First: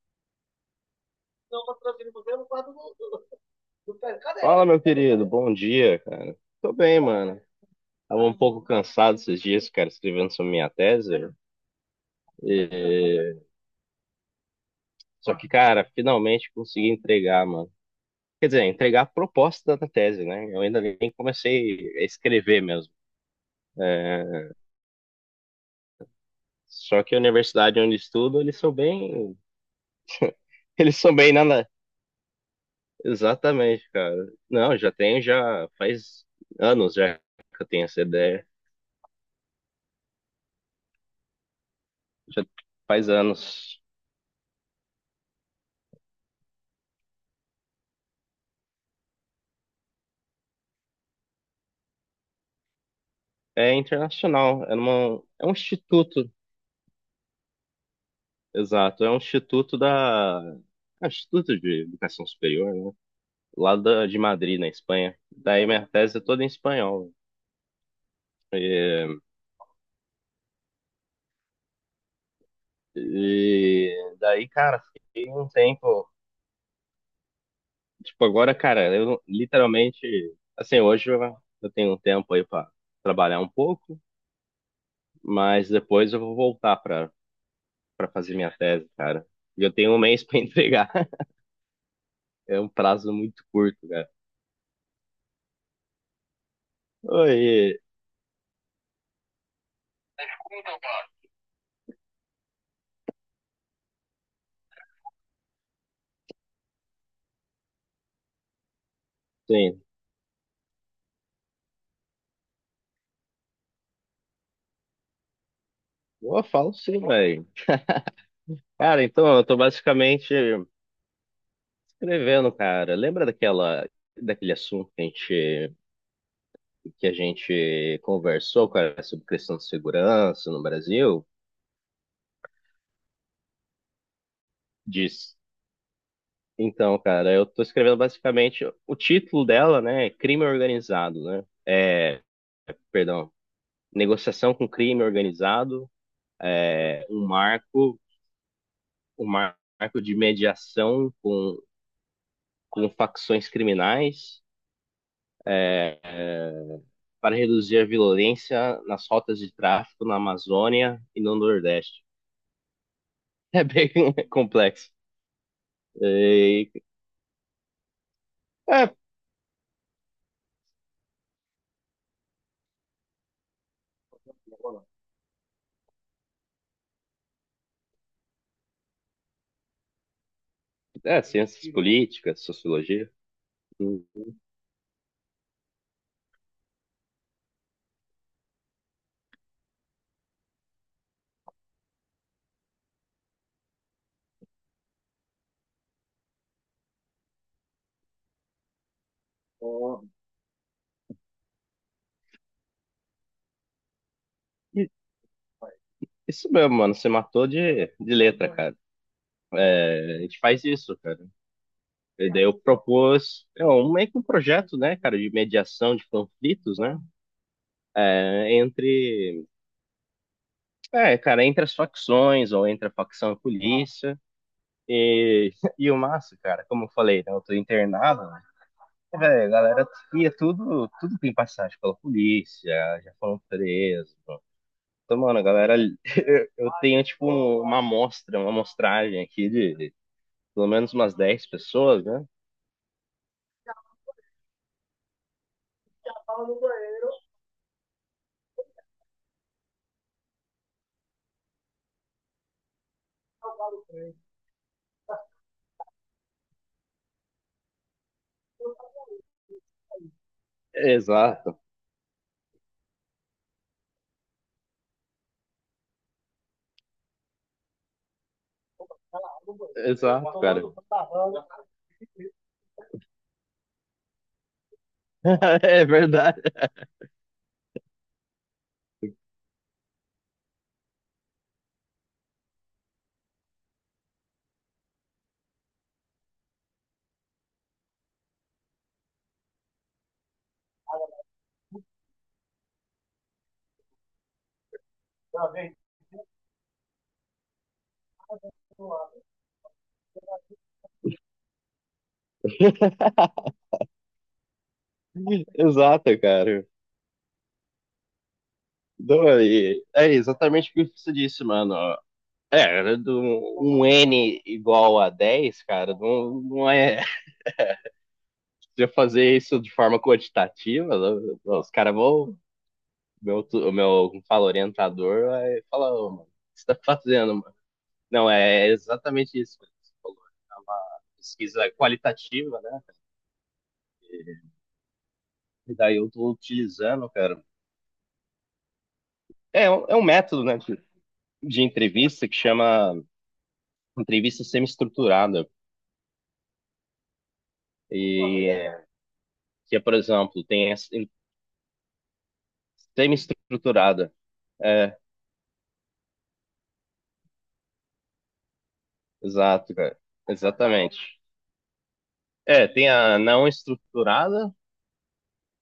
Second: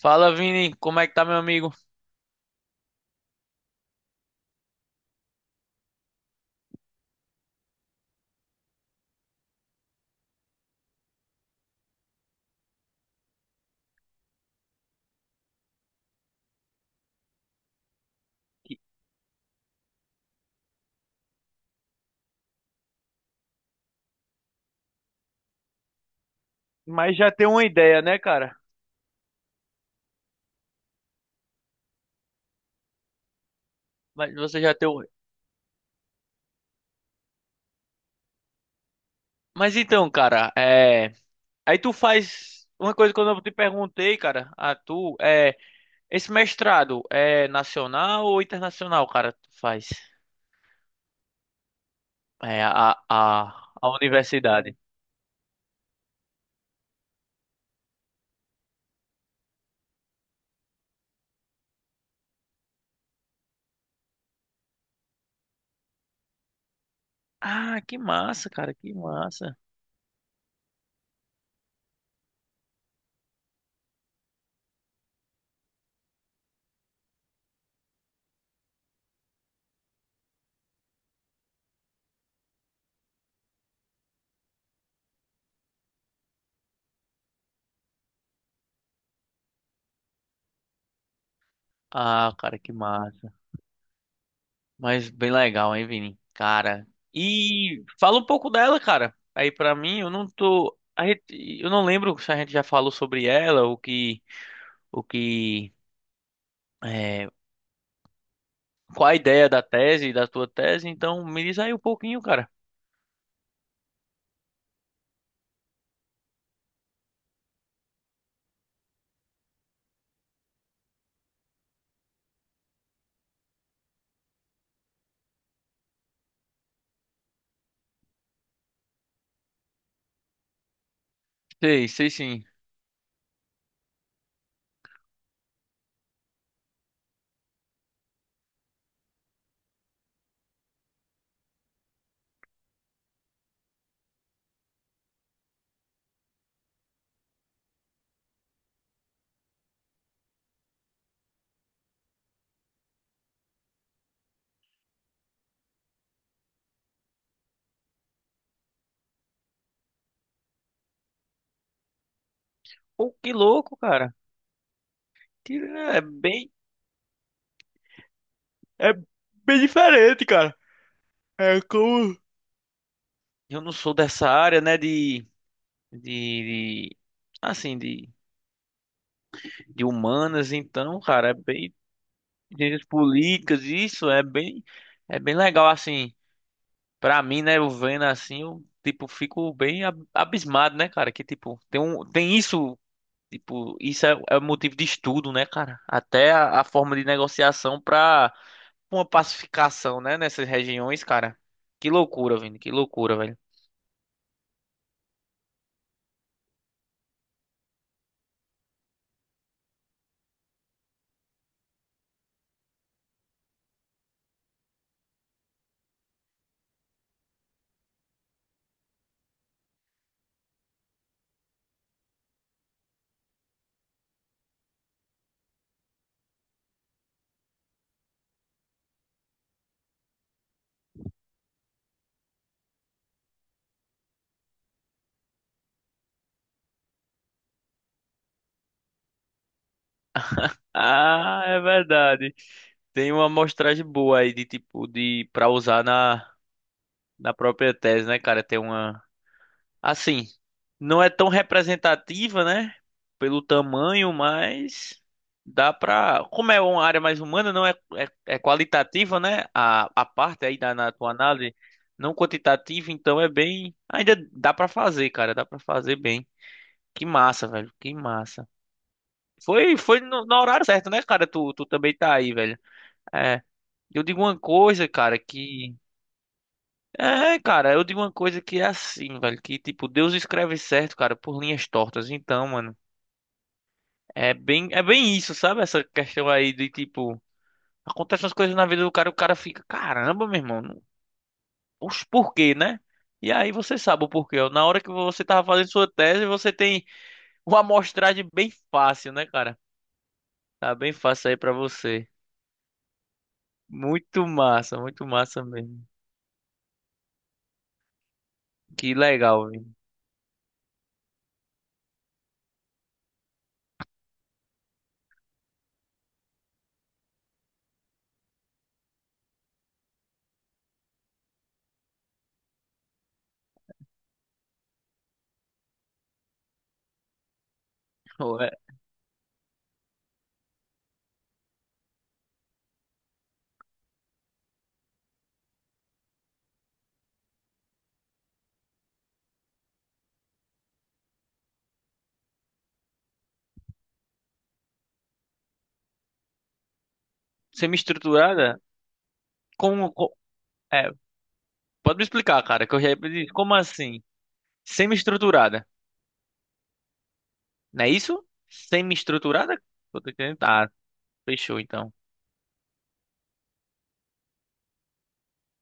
Fala, Vini, como é que tá, meu amigo? Fala, meu querido. Bom dia, cara. Tô bem, mano. Tava um pouco cansado esses dias, cara, escrevendo sobre minha tese. Só que, cara, finalmente consegui entregar, mano. Quer dizer, entregar a proposta da tese, né? Eu ainda nem comecei a escrever mesmo. Só que Mas a já tem uma universidade onde ideia, né, estudo, cara? eles são bem. Eles são bem nada. Exatamente, cara. Mas você já Não, tem já o... tenho, já faz anos já que eu tenho essa ideia. Mas então, cara, é. Aí tu Já faz uma faz coisa que eu não te anos. perguntei, cara. A tu é esse mestrado é nacional ou internacional, cara? Tu faz é a a É a internacional. Universidade. É um instituto. Exato, é um instituto da. É um Instituto de Educação Superior, né? Lá de Madrid, na Espanha. Daí minha tese é toda em espanhol. Ah, que massa, cara, que massa. E daí, cara, fiquei um tempo. Tipo, agora, cara, eu não- literalmente. Assim, hoje eu tenho um tempo aí pra trabalhar um pouco, mas depois eu vou voltar pra fazer minha tese, cara. E eu tenho um mês pra entregar. Ah, cara, É um que prazo massa. muito curto, cara. Mas bem legal, hein, Vini? Cara. Oi, E fala um pouco dela, cara. Aí pra mim, eu não tô. A gente, eu não lembro se a gente já falou sobre ela, o que, é, qual a ideia da sim. tese, da tua tese. Então, me diz aí um pouquinho, cara. Eu falo sim, velho. Cara, então, eu tô basicamente escrevendo, cara. Lembra daquele assunto que a gente conversou, cara, sobre questão de segurança no Brasil? Sei, sei sim. Diz. Então, cara, eu tô escrevendo basicamente o título dela, né? É crime organizado, né? Perdão, negociação com crime organizado, é um marco, um marco de mediação com facções criminais. é, para reduzir a violência nas rotas de tráfico na Amazônia e no Nordeste. Pô, que É louco, bem cara. complexo. Que E, é é, bem diferente, cara. É como eu não sou dessa área, né, de, de assim, de humanas, então, cara, é Ciências bem políticas, ciências sociologia. políticas, isso é bem legal, assim, pra mim, né, eu vendo assim, eu, tipo, fico bem abismado, né, cara, que, tipo, tem um, tem isso, tipo, isso é, é motivo de estudo, né, cara, até a forma de negociação pra uma pacificação, né, nessas regiões, cara, que loucura, velho, que loucura, velho. Isso mesmo, mano. Você matou de letra, cara. A gente faz isso, cara. E daí eu propus meio que um projeto, né, cara, de mediação de conflitos, né? É, entre, Cara, entre as facções ou entre a facção e a polícia. E, e o massa, cara, como eu falei, né, eu tô internado, velho. A galera tudo tem passagem pela polícia, já foram presos. Então, mano, a galera, eu tenho tipo uma amostragem aqui de pelo menos umas Ah, dez é pessoas, né? verdade. Tem uma amostragem boa aí de tipo de para usar na na própria tese, né, cara? Tem uma. Assim, não é tão representativa, né? Pelo tamanho, mas dá pra. Como é uma área mais humana, não é, é, é qualitativa, né? A parte aí da na tua análise, Exato, não quantitativa, então é bem. Ainda dá pra fazer, cara, dá pra fazer bem. Que massa, velho, que massa. Foi, foi no, no exato, cara. horário certo, né, cara? Tu, tu também tá aí, velho. É. Eu digo uma coisa, cara, que É verdade. é, cara, eu digo uma coisa que é assim, velho, que tipo, Deus escreve certo, cara, por linhas tortas. Então, mano, é bem isso, sabe? Essa questão aí de tipo, acontecem as coisas na vida do cara, o cara fica, caramba, meu irmão, não- os porquê, né? E aí você sabe o porquê. Ó. Na hora que você tava fazendo sua tese, você tem uma amostragem bem fácil, né, cara? Tá bem fácil aí pra você. Muito massa mesmo. Exato, cara. Que Então, legal, velho. aí, é exatamente o que você disse, mano. É, do, Um N igual a 10, cara, não, não é. Se eu fazer isso de forma quantitativa, os caras vão. Meu, o meu como fala, orientador vai falar, ô, mano, o que você tá fazendo, mano? Não, Pô, é-. é exatamente isso que você falou. É uma pesquisa qualitativa, né? E daí eu tô utilizando, cara. É um método, né, de entrevista que chama entrevista semi-estruturada. E Semi-estruturada? é, que é, Como, por exemplo, tem essa pode me explicar, cara, que eu já... Como assim? semi-estruturada. É, Semi-estruturada. Não é isso? Semi-estruturada? exato, cara. Eu tô entendendo. Tá, Exatamente. fechou então. Tem a não estruturada,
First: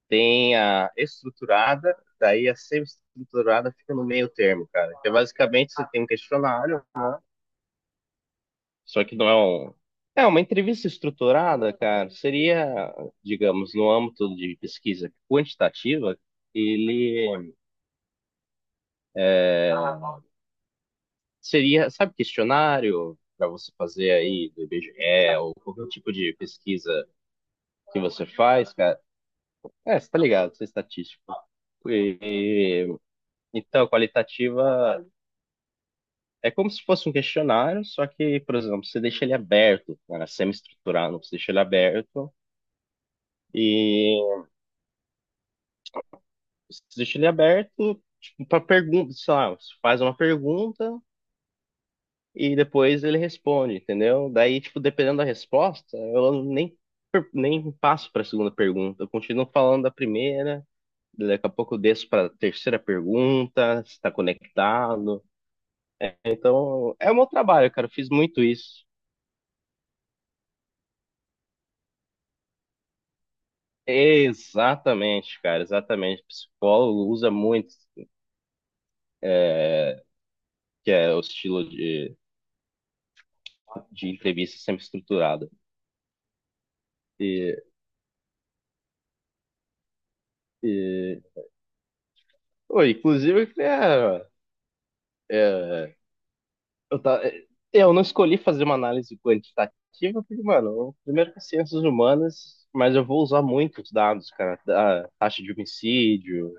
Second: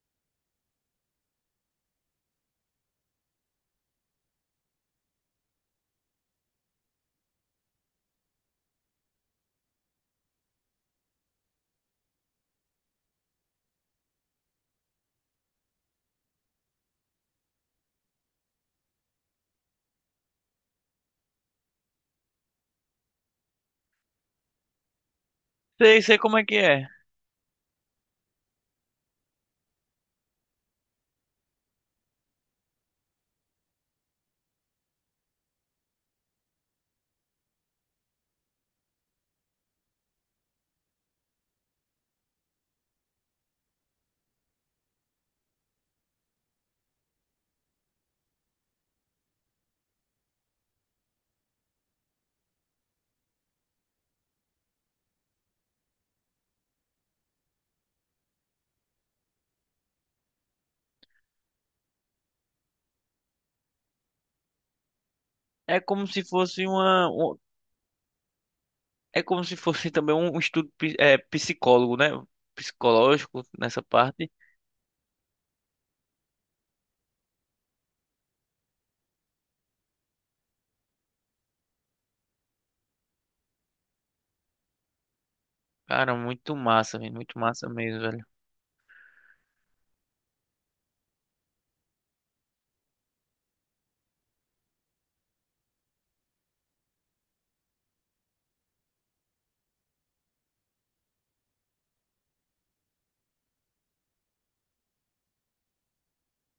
tem a estruturada, daí a semi-estruturada fica no meio termo, cara. Que é basicamente você tem um questionário, só que não é um. Uma entrevista estruturada, cara, seria, digamos, no âmbito de pesquisa quantitativa, ele seria, sabe, questionário para você fazer aí do IBGE ou qualquer Sei, tipo sei de como é que é. pesquisa que você faz, cara. É, você tá ligado, você é estatístico. E, Qualitativa. É como se fosse um questionário, só que, por exemplo, você deixa ele aberto, né, é semi-estruturado, você deixa ele aberto e você deixa ele aberto tipo, para pergunta, sei lá, você faz uma pergunta e depois ele responde, entendeu? Daí, tipo, dependendo da resposta, eu nem, passo para a segunda pergunta, eu continuo falando da primeira, daqui a pouco eu desço para a terceira pergunta, se está conectado. É como É, se fosse então, uma... é o meu um-. trabalho, cara, eu fiz muito isso. É como se fosse também um estudo psicólogo, né? Psicológico nessa parte. Exatamente, cara, exatamente. Psicólogo usa muito, que é o estilo de entrevista sempre estruturada. Cara, muito massa, velho. Muito E, massa mesmo, velho. e... Pô, inclusive, eu queria- eu, ta- eu não escolhi fazer uma análise quantitativa, porque, mano, primeiro que é ciências humanas, mas eu vou usar muitos dados, cara, da taxa de homicídio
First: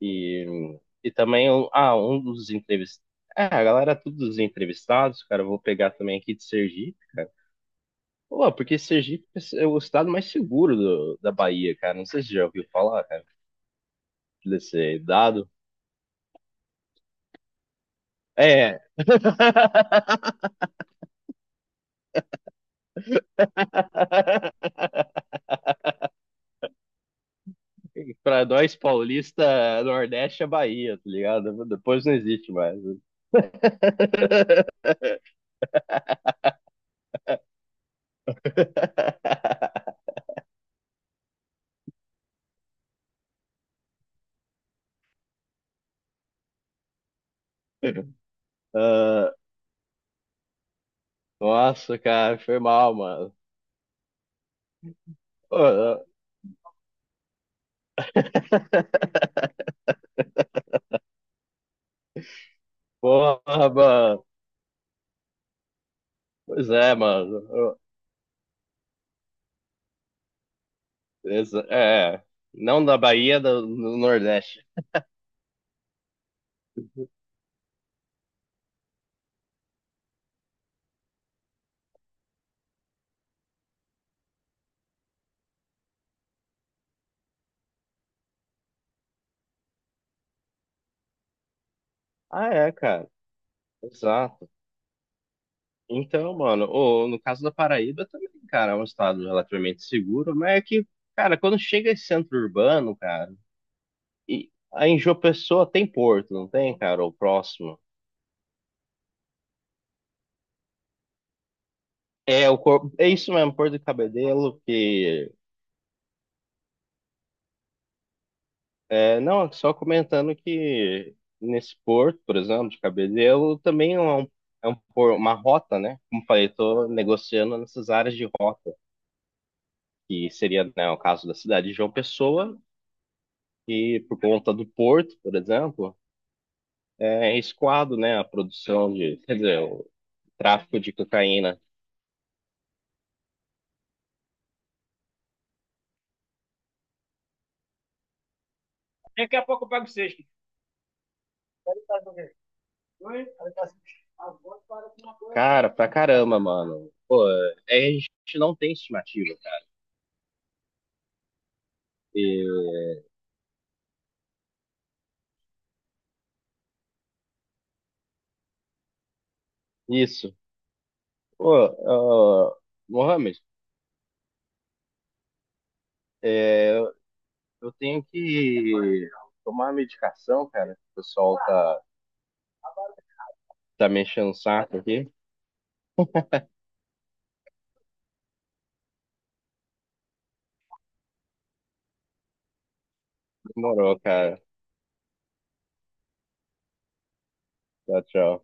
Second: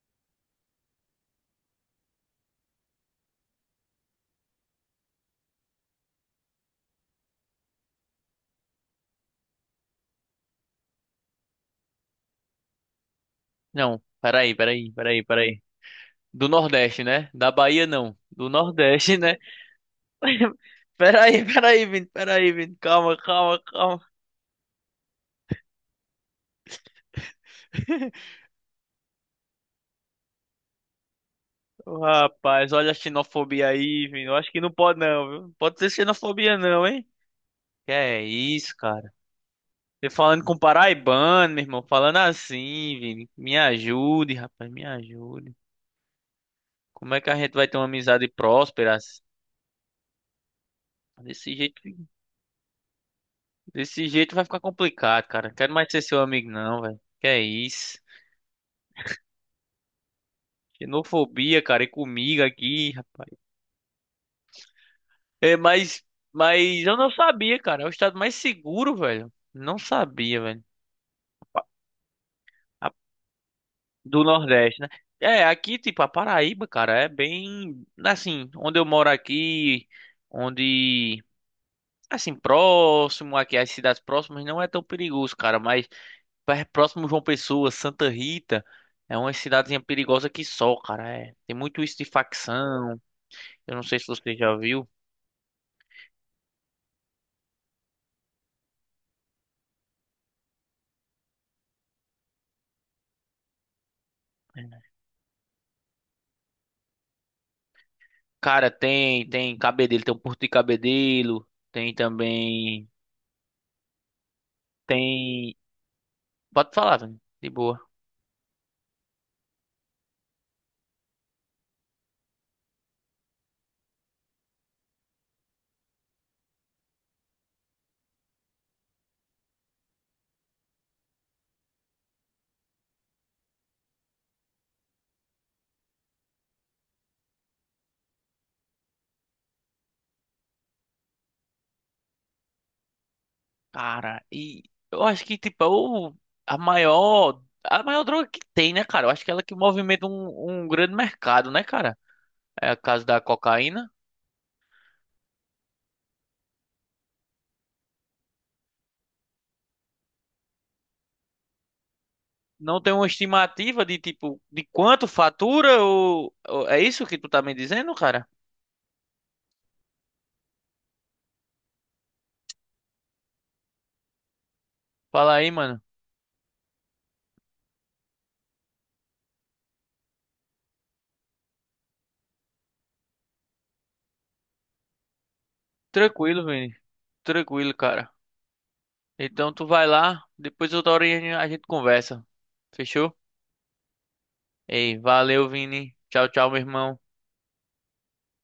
e, e também, um dos entrevistados. Todos os entrevistados, cara, eu vou pegar também aqui de Sergipe. Pô, porque Sergipe é o estado mais seguro da Bahia, cara. Não sei se você já ouviu falar, cara, Não, peraí, peraí, desse peraí, dado. peraí. Do Nordeste, né? Da Bahia, não. Do É. Nordeste, né? Peraí, peraí, Vini. Peraí, Vini. Calma, calma, calma. Pra nós paulista, Nordeste é Bahia, tá ligado? Depois não existe Rapaz, mais. olha a xenofobia aí, viu? Eu acho que não pode não, viu? Não pode ser xenofobia não, hein? Que é isso, cara? Você falando com paraibano, meu irmão, falando assim, Vini. Me ajude, rapaz, me ajude. Como é que a gente vai ter uma amizade próspera? Assim? Ah, Desse jeito, nossa, cara, foi mal, mano. desse jeito vai ficar complicado, cara. Quero mais ser Pô, seu amigo não, velho. Que é isso? ah, Xenofobia, cara, e comigo aqui, rapaz. Porra, mano. É, Pois mas é, eu não mano. sabia, Ah, cara. É o estado mais seguro, velho. Não sabia, velho. exa- É, não da Bahia, do Do Nordeste. Nordeste, né? É, aqui, tipo, a Paraíba, cara, é bem. Assim, onde eu moro aqui, onde. Assim, próximo aqui, as cidades próximas não é tão perigoso, cara, mas próximo João Pessoa, Santa Rita, é uma cidadezinha perigosa que só, cara. É. Tem muito isso de Ah, é, facção. cara. Eu não sei se você Exato. já viu. Então, mano, ô, no caso da Paraíba também, cara, é um estado relativamente seguro, mas é que, cara, quando chega esse centro urbano, cara, e aí em João Pessoa tem porto, não tem, cara, ou próximo. Cara, tem, tem Cabedelo, tem o Porto de Cabedelo, tem também. É isso mesmo, Porto de Cabedelo. Tem. Pode falar, velho. De boa. Não, só comentando que nesse porto, por exemplo, de Cabedelo, também é um, uma rota, né? Como falei, tô negociando nessas áreas de rota, que seria, né, o caso da cidade de João Pessoa, e por conta do porto, por exemplo, é escoado, né? A produção de, quer dizer, o tráfico de cocaína. Cara, e eu acho que, tipo, é o, a maior droga que tem, né, cara? Eu acho que é ela que movimenta um, um grande mercado, né, cara? É a caso da cocaína. Cara, pra caramba, mano. Pô, a gente não tem estimativa, cara. E- Não tem uma estimativa de, tipo, de quanto fatura ou- É isso que tu tá me dizendo, cara? isso. Pô, Mohamed, Fala aí, mano. é, eu tenho que tomar a medicação, cara. O pessoal tá me enchendo o saco aqui. Tranquilo, Vini. Tranquilo, cara. Então tu vai lá, depois outra hora a gente conversa. Fechou? Demorou, cara. Ei, valeu, Vini. Tchau, tchau, meu irmão. Tchau, tchau.